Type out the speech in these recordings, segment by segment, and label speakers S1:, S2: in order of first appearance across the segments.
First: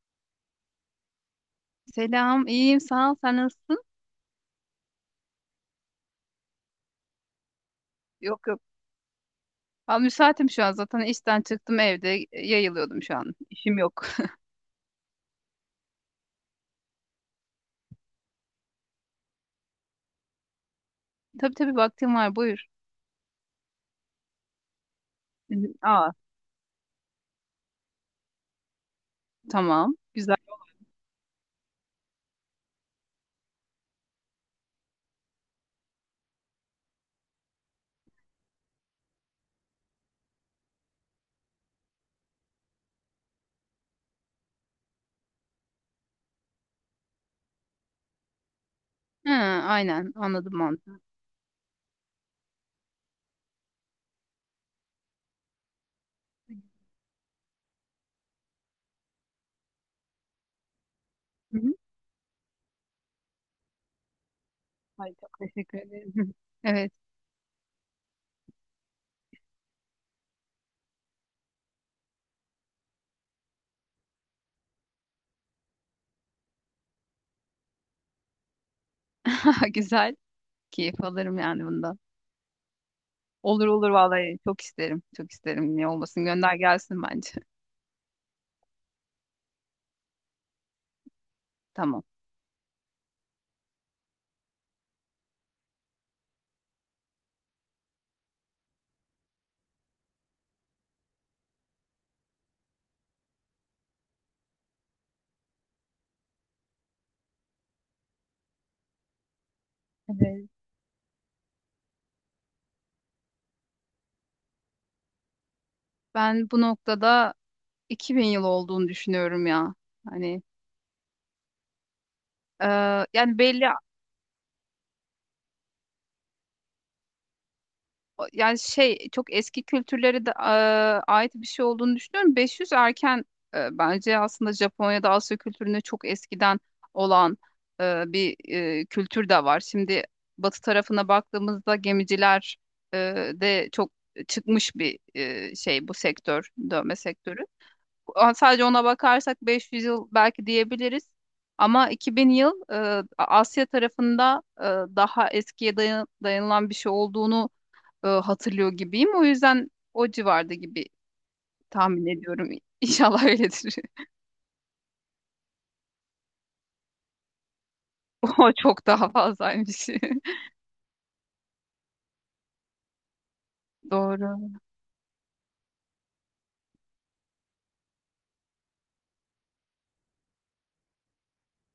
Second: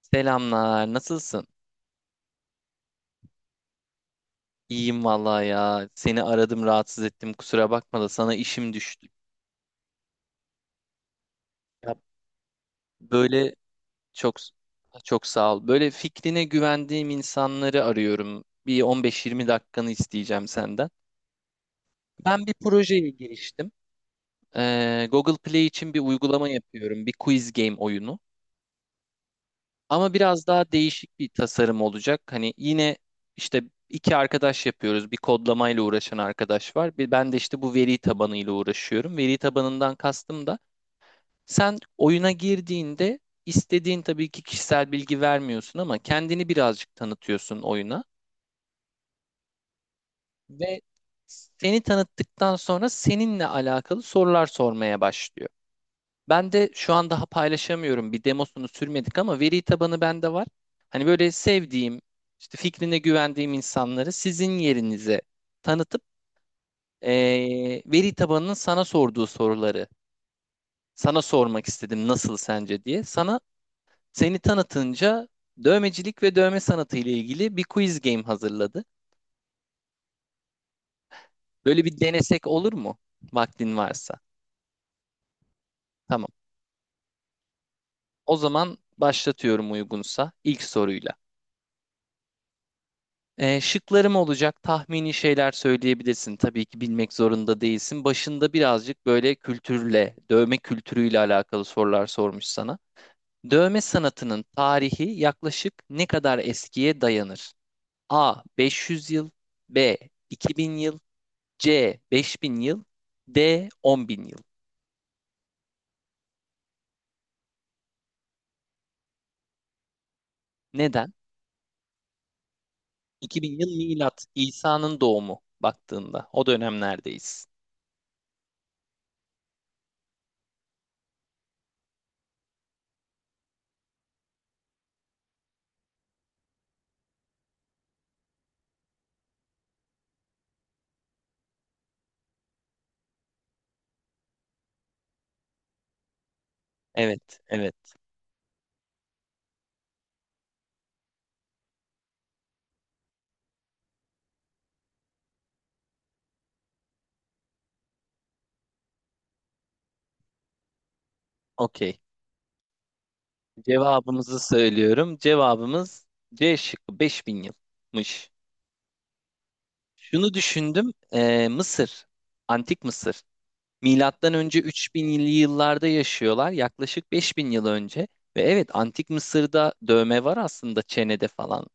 S1: Selamlar, nasılsın?
S2: Selam, iyiyim, sağ ol. Sen nasılsın?
S1: İyiyim vallahi ya. Seni aradım, rahatsız ettim. Kusura bakma da sana
S2: Yok yok.
S1: işim düştü.
S2: Ben müsaitim şu an zaten işten çıktım
S1: Ya
S2: evde yayılıyordum şu an.
S1: böyle
S2: İşim yok.
S1: çok çok sağ ol. Böyle fikrine güvendiğim insanları arıyorum. Bir 15-20 dakikanı isteyeceğim senden.
S2: Tabii tabii vaktim var
S1: Ben bir
S2: buyur.
S1: projeye giriştim. Google
S2: Hı
S1: Play
S2: hı.
S1: için bir
S2: Aa
S1: uygulama yapıyorum. Bir quiz game oyunu.
S2: tamam
S1: Ama
S2: güzel.
S1: biraz daha değişik bir tasarım olacak. Hani yine işte iki arkadaş yapıyoruz. Bir kodlamayla uğraşan arkadaş var. Bir ben de işte bu veri tabanıyla uğraşıyorum. Veri tabanından kastım da sen oyuna girdiğinde istediğin tabii ki kişisel bilgi vermiyorsun ama kendini birazcık tanıtıyorsun oyuna
S2: Ha, aynen anladım
S1: ve
S2: mantığı.
S1: seni tanıttıktan sonra seninle alakalı sorular sormaya başlıyor. Ben de şu an daha paylaşamıyorum. Bir demosunu sürmedik ama veri tabanı bende var. Hani böyle
S2: Hı hı.
S1: sevdiğim, işte fikrine güvendiğim insanları sizin
S2: Ay
S1: yerinize
S2: çok teşekkür
S1: tanıtıp
S2: ederim. Evet
S1: veri tabanının sana sorduğu soruları sana sormak istedim nasıl sence diye. Sana seni tanıtınca dövmecilik ve dövme sanatı ile ilgili bir quiz game hazırladı.
S2: güzel. Keyif alırım yani
S1: Böyle
S2: bundan.
S1: bir denesek olur mu?
S2: Olur
S1: Vaktin
S2: olur
S1: varsa.
S2: vallahi çok isterim. Çok isterim. Niye olmasın
S1: Tamam.
S2: gönder gelsin bence.
S1: O zaman başlatıyorum uygunsa ilk soruyla.
S2: Tamam.
S1: Şıklarım olacak. Tahmini şeyler söyleyebilirsin. Tabii ki bilmek zorunda değilsin. Başında birazcık böyle kültürle, dövme kültürüyle alakalı sorular sormuş sana. Dövme sanatının tarihi yaklaşık ne kadar eskiye dayanır? A. 500 yıl B.
S2: Evet.
S1: 2000 yıl C. 5000 yıl D. 10.000 yıl
S2: Ben bu noktada 2000 yıl olduğunu düşünüyorum ya. Hani
S1: Neden?
S2: e, yani
S1: 2000
S2: belli
S1: yıl milat. İsa'nın doğumu baktığında. O dönemlerdeyiz.
S2: yani şey çok eski kültürlere de ait bir şey olduğunu düşünüyorum. 500 erken bence aslında Japonya'da Asya kültüründe çok eskiden olan bir kültür de var. Şimdi batı tarafına baktığımızda gemiciler e, de çok çıkmış bir şey bu sektör, dövme sektörü.
S1: Evet, evet.
S2: Sadece ona bakarsak 500 yıl belki diyebiliriz. Ama 2000 yıl Asya tarafında daha eskiye dayanılan bir şey olduğunu hatırlıyor gibiyim. O yüzden o civarda gibi
S1: Okey.
S2: tahmin ediyorum. İnşallah öyledir.
S1: Cevabımızı söylüyorum. Cevabımız C şıkkı 5000 yılmış.
S2: O çok daha fazlaymış.
S1: Şunu düşündüm. Mısır, Antik Mısır. Milattan
S2: Doğru.
S1: önce 3000'li yıllarda yaşıyorlar. Yaklaşık 5000 yıl önce. Ve evet Antik Mısır'da dövme var aslında çenede falan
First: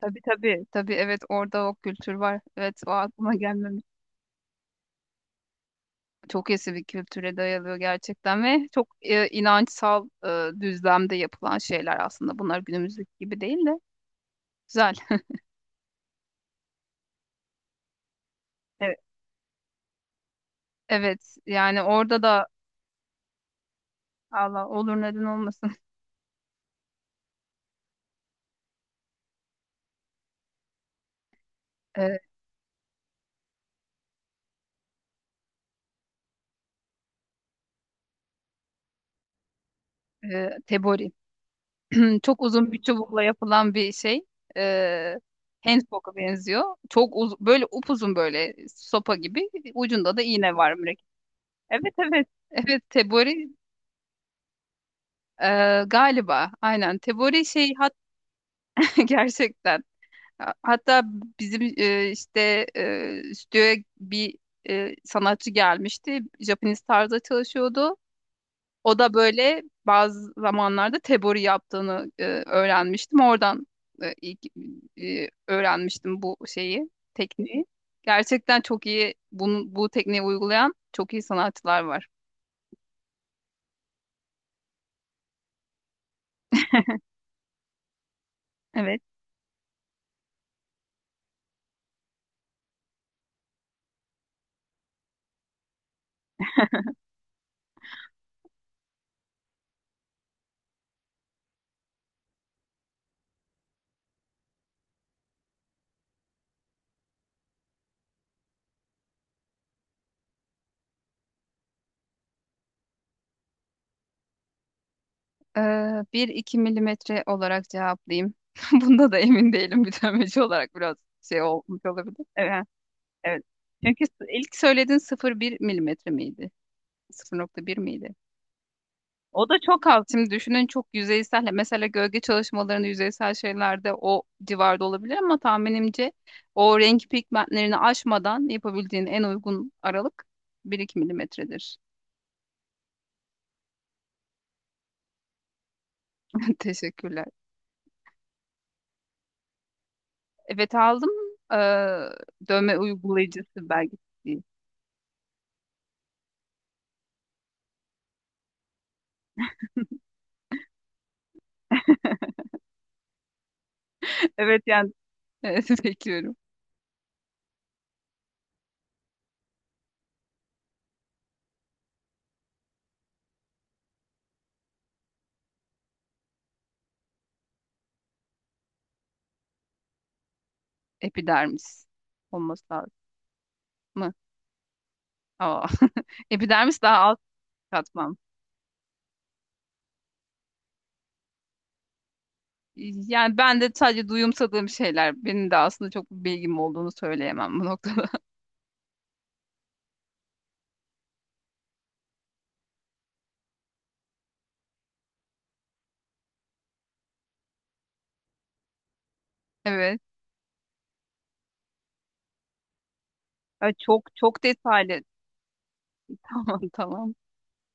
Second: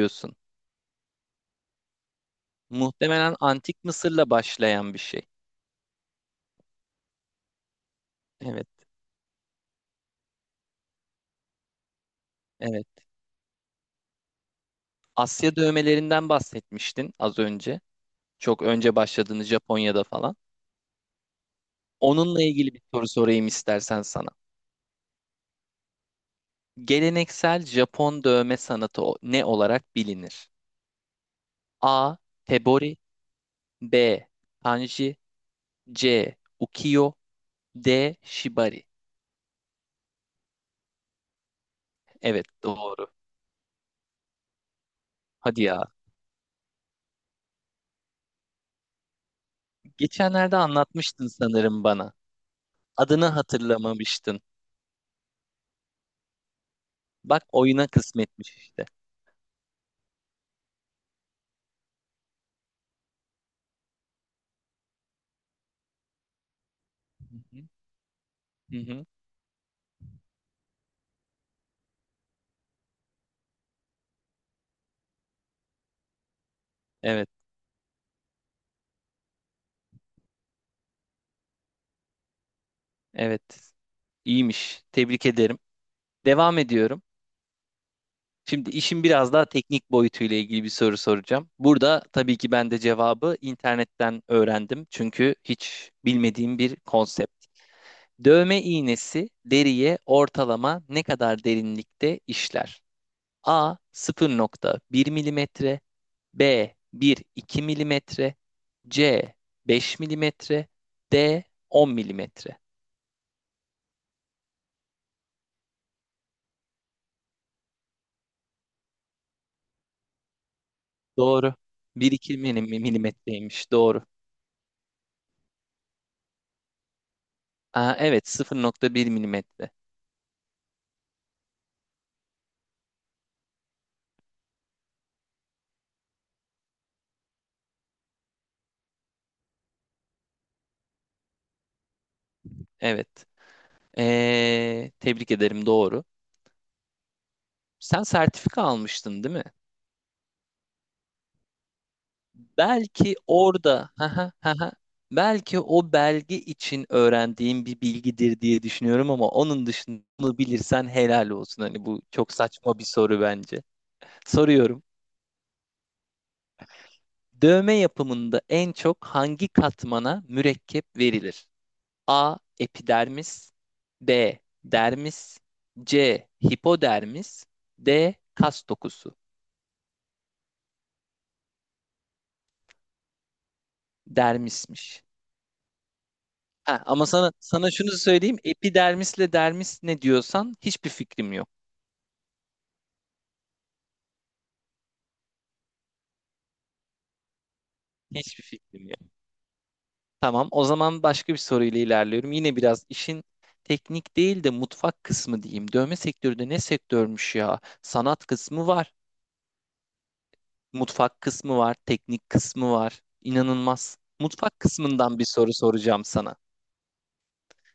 S2: Tabii tabii. Tabii evet orada o kültür var. Evet o aklıma
S1: Muhtemelen
S2: gelmemiş.
S1: Antik Mısır'la başlayan bir şey.
S2: Çok eski bir kültüre dayalıyor gerçekten
S1: Evet,
S2: ve çok inançsal düzlemde yapılan şeyler aslında. Bunlar
S1: evet.
S2: günümüzdeki gibi değil de güzel.
S1: Asya dövmelerinden bahsetmiştin az önce. Çok önce
S2: Evet,
S1: başladığını Japonya'da falan.
S2: evet yani orada
S1: Onunla
S2: da
S1: ilgili bir soru sorayım istersen sana.
S2: Allah olur neden olmasın.
S1: Geleneksel Japon dövme sanatı o- ne olarak bilinir? A.
S2: E,
S1: Tebori B. Kanji C. Ukiyo D. Shibari
S2: Tebori. Çok
S1: Evet
S2: uzun bir
S1: doğru.
S2: çubukla yapılan bir şey. Ee,
S1: Hadi ya.
S2: Handpoke'a benziyor. Çok böyle upuzun böyle sopa gibi. Ucunda da iğne
S1: Geçenlerde
S2: var mürekkep.
S1: anlatmıştın sanırım
S2: Evet
S1: bana.
S2: evet. Evet
S1: Adını
S2: tebori
S1: hatırlamamıştın.
S2: galiba. Aynen
S1: Bak
S2: tebori şey
S1: oyuna kısmetmiş işte.
S2: gerçekten. Hatta bizim işte stüdyoya bir sanatçı gelmişti. Japanese tarzda
S1: Hı hı.
S2: çalışıyordu.
S1: Hı
S2: O
S1: hı.
S2: da böyle bazı zamanlarda tebori yaptığını öğrenmiştim. Oradan e, ilk, öğrenmiştim bu şeyi,
S1: Evet,
S2: tekniği. Gerçekten çok iyi bunu, bu tekniği uygulayan çok iyi sanatçılar var.
S1: evet. İyiymiş. Tebrik ederim. Devam ediyorum. Şimdi
S2: Evet.
S1: işin biraz daha teknik boyutuyla ilgili bir soru soracağım. Burada tabii ki ben de cevabı internetten öğrendim. Çünkü hiç bilmediğim bir konsept. Dövme iğnesi deriye ortalama ne kadar derinlikte işler? A 0,1 milimetre, B 1-2 milimetre, C 5 milimetre, D 10 milimetre.
S2: Ee, 1-2 milimetre olarak cevaplayayım. Bunda da emin değilim. Bütünlemeci olarak biraz şey
S1: Doğru.
S2: olmuş olabilir.
S1: 1-2
S2: Evet. Evet.
S1: milimetreymiş. Doğru.
S2: Çünkü ilk söylediğin 0,1 milimetre miydi? 0,1
S1: Aa,
S2: miydi?
S1: evet 0,1
S2: O da
S1: milimetre.
S2: çok az. Şimdi düşünün çok yüzeysel. Mesela gölge çalışmalarında yüzeysel şeylerde o civarda olabilir ama tahminimce o renk pigmentlerini aşmadan yapabildiğin en uygun aralık 1-2 milimetredir.
S1: Evet. Tebrik ederim doğru.
S2: Teşekkürler.
S1: Sen sertifika almıştın değil mi?
S2: Evet aldım. Ee, Dövme
S1: Belki
S2: uygulayıcısı
S1: orada haha,
S2: belgesi.
S1: haha, belki o belge için öğrendiğin bir bilgidir diye düşünüyorum ama onun dışında bunu bilirsen helal olsun. Hani bu çok saçma bir soru bence.
S2: Evet
S1: Soruyorum.
S2: yani evet, bekliyorum.
S1: Dövme yapımında en çok hangi katmana mürekkep verilir? A. Epidermis B. Dermis C. Hipodermis D. Kas dokusu.
S2: Epidermis olması lazım mı?
S1: Dermismiş.
S2: Aa. Epidermis
S1: Ha,
S2: daha
S1: ama
S2: alt
S1: sana şunu
S2: katman.
S1: söyleyeyim. Epidermisle dermis ne diyorsan hiçbir fikrim yok.
S2: Yani ben de sadece duyumsadığım şeyler. Benim de aslında çok bir bilgim olduğunu söyleyemem bu noktada.
S1: Hiçbir fikrim yok. Tamam, o zaman başka bir soruyla ilerliyorum. Yine biraz işin teknik değil de mutfak kısmı diyeyim. Dövme sektörü de ne sektörmüş ya? Sanat kısmı var,
S2: Evet.
S1: mutfak kısmı var, teknik kısmı var.
S2: Ay,
S1: İnanılmaz.
S2: çok çok
S1: Mutfak
S2: detaylı.
S1: kısmından bir soru soracağım sana.
S2: Tamam tamam.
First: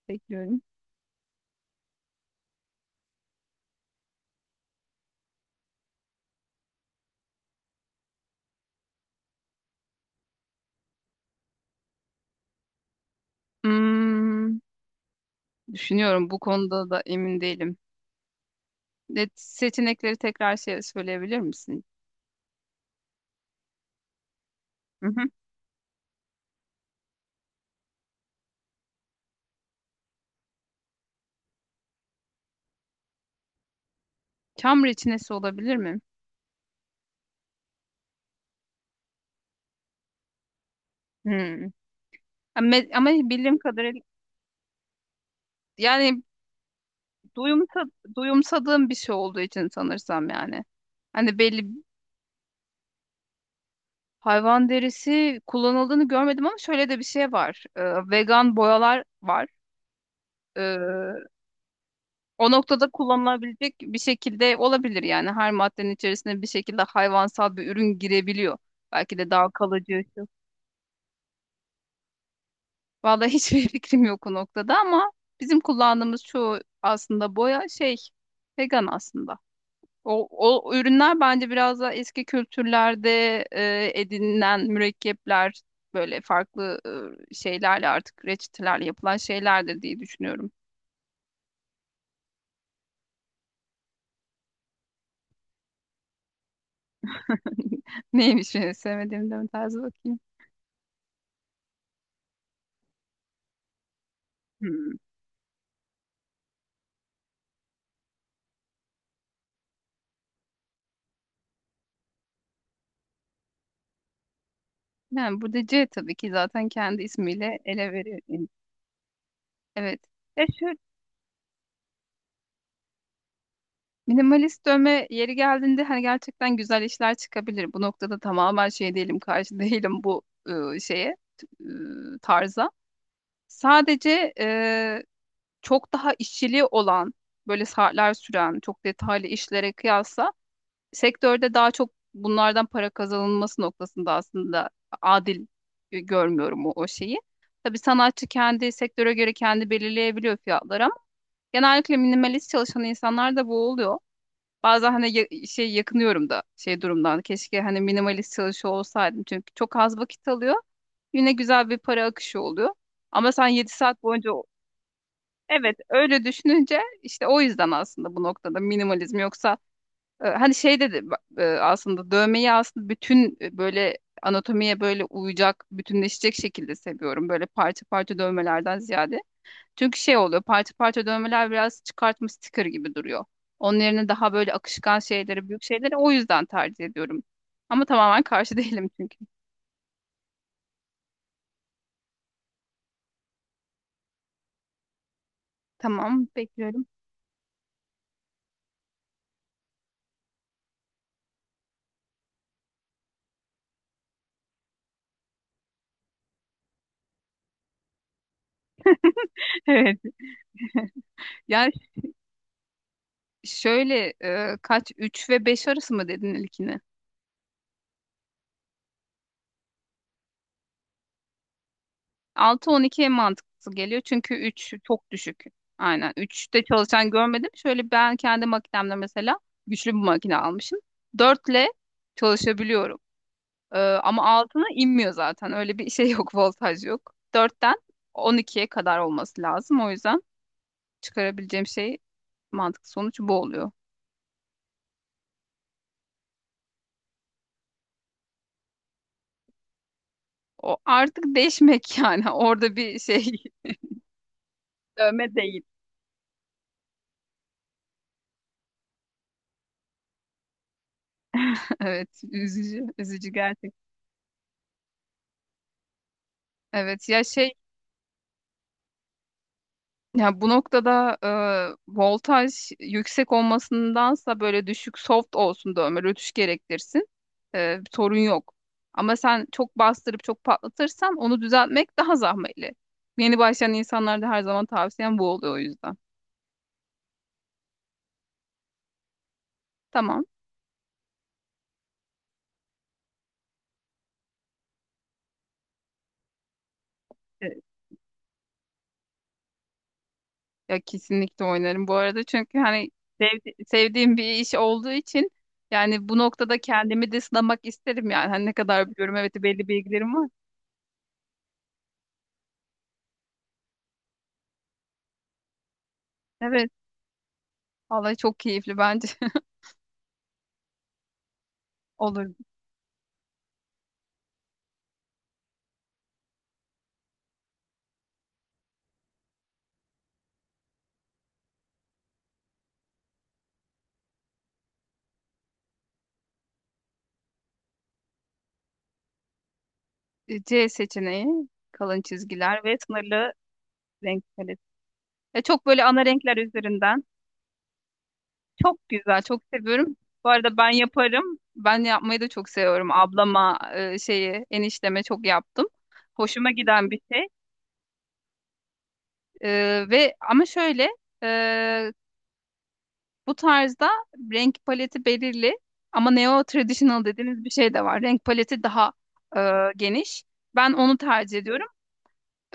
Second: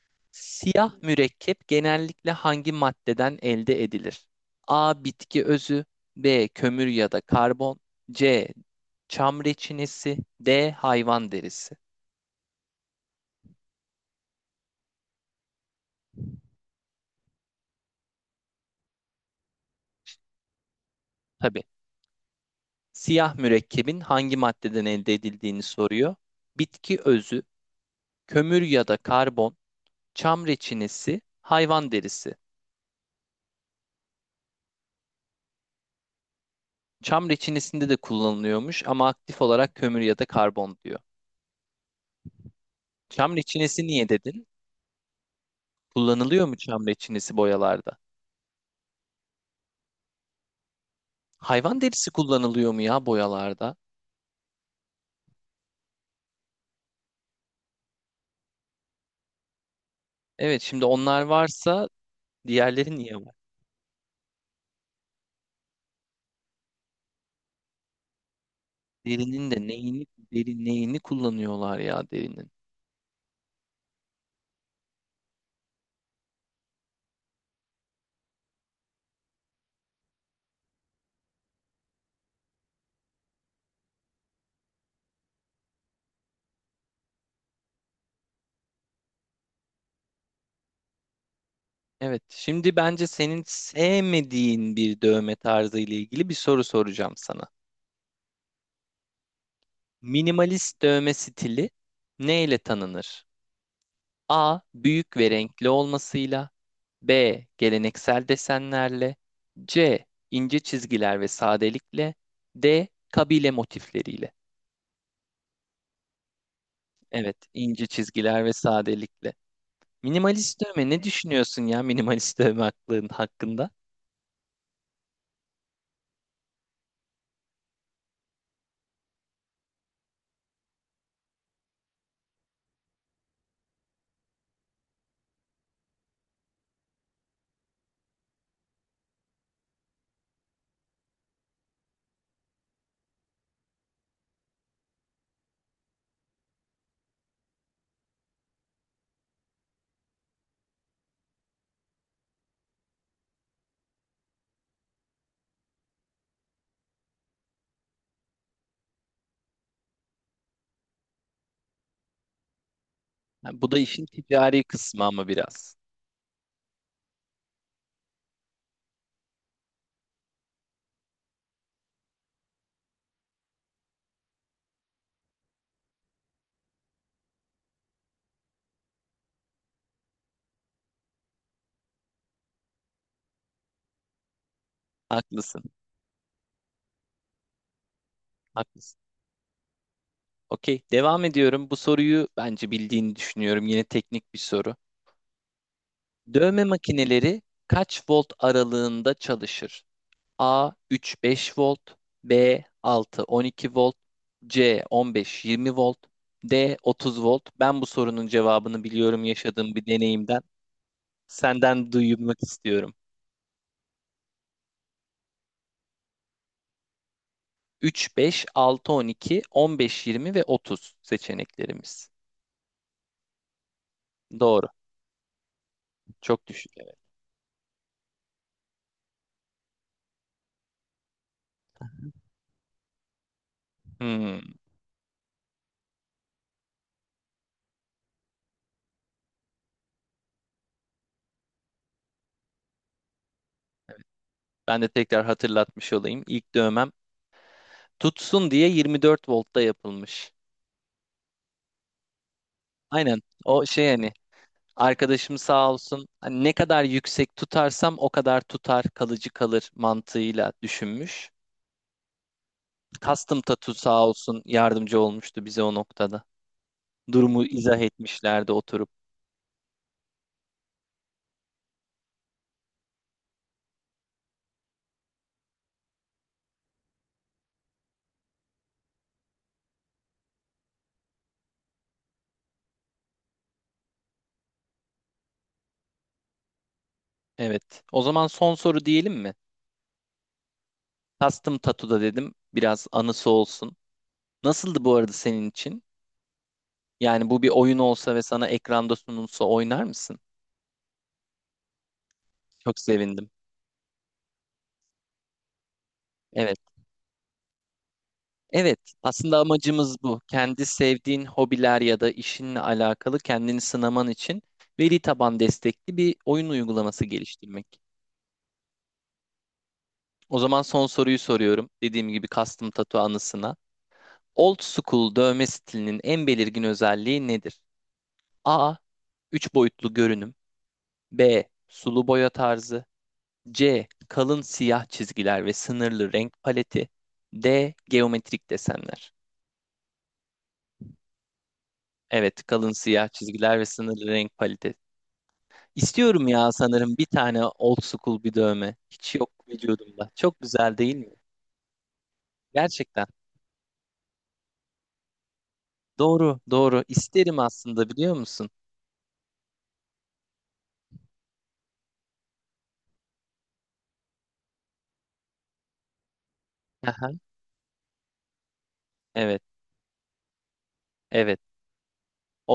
S2: Bekliyorum.
S1: Siyah mürekkep genellikle hangi maddeden elde edilir? A. Bitki özü B. Kömür ya da karbon C. Çam reçinesi D. Hayvan derisi.
S2: Hmm, düşünüyorum bu konuda da emin değilim. Net seçenekleri tekrar şey söyleyebilir
S1: Tabii.
S2: misin?
S1: Siyah mürekkebin hangi maddeden
S2: Hı
S1: elde
S2: hı.
S1: edildiğini soruyor. Bitki özü, kömür ya da karbon, çam reçinesi, hayvan derisi.
S2: Çam reçinesi olabilir mi?
S1: Çam reçinesinde de kullanılıyormuş ama aktif olarak kömür ya da karbon diyor.
S2: Hmm. Ama
S1: Çam
S2: bildiğim
S1: reçinesi
S2: kadarıyla
S1: niye dedin?
S2: yani
S1: Kullanılıyor mu çam reçinesi
S2: duyumsa,
S1: boyalarda?
S2: duyumsadığım bir şey olduğu için sanırsam yani. Hani belli
S1: Hayvan derisi kullanılıyor mu ya boyalarda?
S2: hayvan derisi kullanıldığını görmedim ama şöyle de bir şey var. Vegan boyalar var.
S1: Evet şimdi onlar
S2: Ee,
S1: varsa
S2: O noktada
S1: diğerleri niye var?
S2: kullanılabilecek bir şekilde olabilir yani. Her maddenin içerisine bir şekilde hayvansal bir ürün girebiliyor. Belki de daha
S1: Derinin de
S2: kalıcı.
S1: neyini,
S2: Şu.
S1: deri neyini kullanıyorlar ya derinin?
S2: Vallahi hiçbir fikrim yok o noktada ama bizim kullandığımız çoğu aslında boya şey vegan aslında. O, o ürünler bence biraz daha eski kültürlerde edinilen mürekkepler böyle farklı şeylerle artık reçetelerle yapılan şeylerdir diye düşünüyorum.
S1: Evet şimdi bence senin sevmediğin bir dövme tarzı ile ilgili bir soru soracağım sana.
S2: Neymiş benim sevmediğim de tarzı bakayım.
S1: Minimalist dövme stili ne ile tanınır? A.
S2: Hmm.
S1: Büyük ve renkli olmasıyla B. Geleneksel desenlerle C. ince çizgiler ve sadelikle D. Kabile motifleriyle.
S2: Yani burada C tabii ki zaten kendi
S1: Evet,
S2: ismiyle
S1: ince
S2: ele veriyor.
S1: çizgiler ve sadelikle.
S2: Evet.
S1: Minimalist
S2: Şu
S1: dövme ne düşünüyorsun ya minimalist dövme hakkında?
S2: minimalist dövme yeri geldiğinde hani gerçekten güzel işler çıkabilir. Bu noktada tamamen şey değilim, karşı değilim bu e, şeye, t- tarza. Sadece çok daha işçiliği olan, böyle saatler süren, çok detaylı işlere kıyasla sektörde daha çok bunlardan para kazanılması noktasında aslında adil görmüyorum o şeyi. Tabii sanatçı kendi sektöre göre kendi belirleyebiliyor fiyatları ama genellikle minimalist çalışan insanlar da bu oluyor. Bazen hani şey yakınıyorum da şey durumdan. Keşke hani minimalist çalışıyor olsaydım. Çünkü çok az vakit alıyor. Yine güzel bir para akışı oluyor. Ama sen
S1: Ha,
S2: 7
S1: bu da
S2: saat
S1: işin
S2: boyunca
S1: ticari kısmı ama biraz.
S2: evet, öyle düşününce işte o yüzden aslında bu noktada minimalizm yoksa hani şey dedi aslında dövmeyi aslında bütün böyle anatomiye böyle uyacak, bütünleşecek şekilde seviyorum. Böyle parça parça dövmelerden ziyade. Çünkü şey oluyor parça parça dövmeler biraz çıkartma sticker gibi duruyor. Onun yerine daha böyle akışkan şeyleri, büyük
S1: Haklısın,
S2: şeyleri o yüzden tercih ediyorum. Ama tamamen karşı değilim
S1: haklısın.
S2: çünkü.
S1: Okey, devam ediyorum. Bu soruyu bence bildiğini düşünüyorum. Yine teknik bir soru.
S2: Tamam,
S1: Dövme
S2: bekliyorum.
S1: makineleri kaç volt aralığında çalışır? A 3-5 volt, B 6-12 volt, C 15-20 volt, D 30 volt. Ben bu sorunun cevabını biliyorum yaşadığım bir
S2: Evet.
S1: deneyimden.
S2: Yani
S1: Senden duymak istiyorum.
S2: şöyle kaç 3 ve 5 arası mı dedin ilkini?
S1: 3, 5, 6, 12, 15, 20 ve 30 seçeneklerimiz.
S2: 6-12 en mantıklısı geliyor çünkü
S1: Doğru.
S2: 3 çok düşük. Aynen
S1: Çok
S2: 3'te
S1: düşük. Evet.
S2: çalışan görmedim. Şöyle ben kendi makinemde mesela güçlü bir makine almışım. 4'le çalışabiliyorum. Ama
S1: Hmm.
S2: altına inmiyor zaten. Öyle bir şey yok, voltaj yok. 4'ten 12'ye kadar olması lazım. O yüzden çıkarabileceğim şey mantıklı sonuç bu oluyor.
S1: Ben de tekrar hatırlatmış olayım. İlk dövmem tutsun diye 24 voltta yapılmış.
S2: O artık değişmek yani orada bir
S1: Aynen.
S2: şey
S1: O şey hani
S2: dövme
S1: arkadaşım
S2: değil.
S1: sağ olsun hani ne kadar yüksek tutarsam o kadar tutar kalıcı kalır mantığıyla düşünmüş.
S2: Evet üzücü üzücü
S1: Custom
S2: gerçek.
S1: Tattoo sağ olsun yardımcı olmuştu bize o noktada.
S2: Evet ya
S1: Durumu izah etmişlerdi oturup.
S2: ya bu noktada voltaj yüksek olmasındansa böyle düşük soft olsun da ömür ötüş gerektirsin. Sorun yok. Ama sen çok bastırıp çok patlatırsan onu düzeltmek daha zahmetli. Yeni başlayan insanlarda her zaman tavsiyem bu oluyor o yüzden.
S1: Evet. O zaman son soru diyelim mi?
S2: Tamam.
S1: Custom Tattoo'da dedim. Biraz anısı olsun. Nasıldı bu arada senin için? Yani bu bir
S2: Evet.
S1: oyun olsa ve sana ekranda sunulsa oynar mısın?
S2: Ya kesinlikle oynarım bu arada çünkü
S1: Çok
S2: hani
S1: sevindim.
S2: sevdiğim bir iş olduğu için yani bu noktada
S1: Evet.
S2: kendimi de sınamak isterim yani. Hani ne
S1: Evet.
S2: kadar biliyorum evet
S1: Aslında
S2: belli
S1: amacımız
S2: bilgilerim
S1: bu.
S2: var.
S1: Kendi sevdiğin hobiler ya da işinle alakalı kendini sınaman için veri taban destekli bir oyun
S2: Evet.
S1: uygulaması geliştirmek.
S2: Vallahi çok keyifli bence.
S1: O zaman son soruyu soruyorum. Dediğim gibi
S2: Olur.
S1: custom tattoo anısına. Old school dövme stilinin en belirgin özelliği nedir? A. 3 boyutlu görünüm. B. Sulu boya tarzı. C. Kalın siyah çizgiler ve sınırlı renk paleti. D. Geometrik desenler.
S2: C seçeneği kalın
S1: Evet,
S2: çizgiler
S1: kalın
S2: ve
S1: siyah
S2: sınırlı
S1: çizgiler ve sınırlı
S2: renk
S1: renk
S2: paleti.
S1: paleti.
S2: Çok böyle ana
S1: İstiyorum
S2: renkler
S1: ya sanırım
S2: üzerinden.
S1: bir tane old school bir dövme.
S2: Çok
S1: Hiç
S2: güzel,
S1: yok
S2: çok seviyorum.
S1: vücudumda.
S2: Bu
S1: Çok
S2: arada ben
S1: güzel değil mi?
S2: yaparım. Ben yapmayı da çok seviyorum.
S1: Gerçekten.
S2: Ablama şeyi, enişteme çok yaptım.
S1: Doğru,
S2: Hoşuma
S1: doğru.
S2: giden bir şey.
S1: İsterim aslında biliyor musun?
S2: E, Ve ama şöyle e, bu tarzda renk paleti belirli ama neo traditional
S1: Aha,
S2: dediğiniz bir şey de var. Renk paleti daha e,
S1: evet,
S2: geniş. Ben onu tercih
S1: evet.
S2: ediyorum.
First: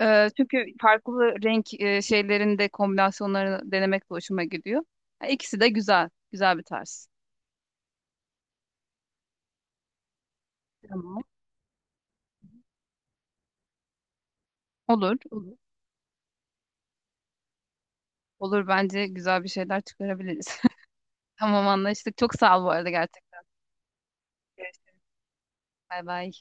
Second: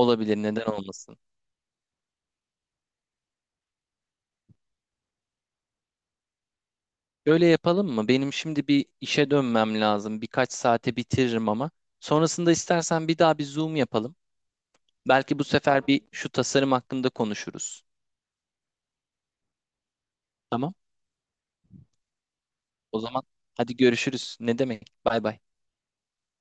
S1: neden
S2: Çünkü
S1: olmasın?
S2: farklı renk şeylerinde kombinasyonlarını denemek de hoşuma gidiyor. Ha, İkisi de güzel. Güzel bir tarz.
S1: Böyle yapalım mı? Benim şimdi bir işe dönmem lazım. Birkaç saate
S2: Tamam.
S1: bitiririm ama. Sonrasında istersen bir daha bir Zoom yapalım.
S2: Olur.
S1: Belki bu
S2: Olur.
S1: sefer bir şu tasarım hakkında konuşuruz.
S2: Olur bence güzel bir şeyler çıkarabiliriz.
S1: Tamam.
S2: Tamam anlaştık. Çok sağ ol bu arada
S1: O zaman
S2: gerçekten.
S1: hadi görüşürüz. Ne demek?
S2: Görüşürüz.
S1: Bay bay.
S2: Bay bay.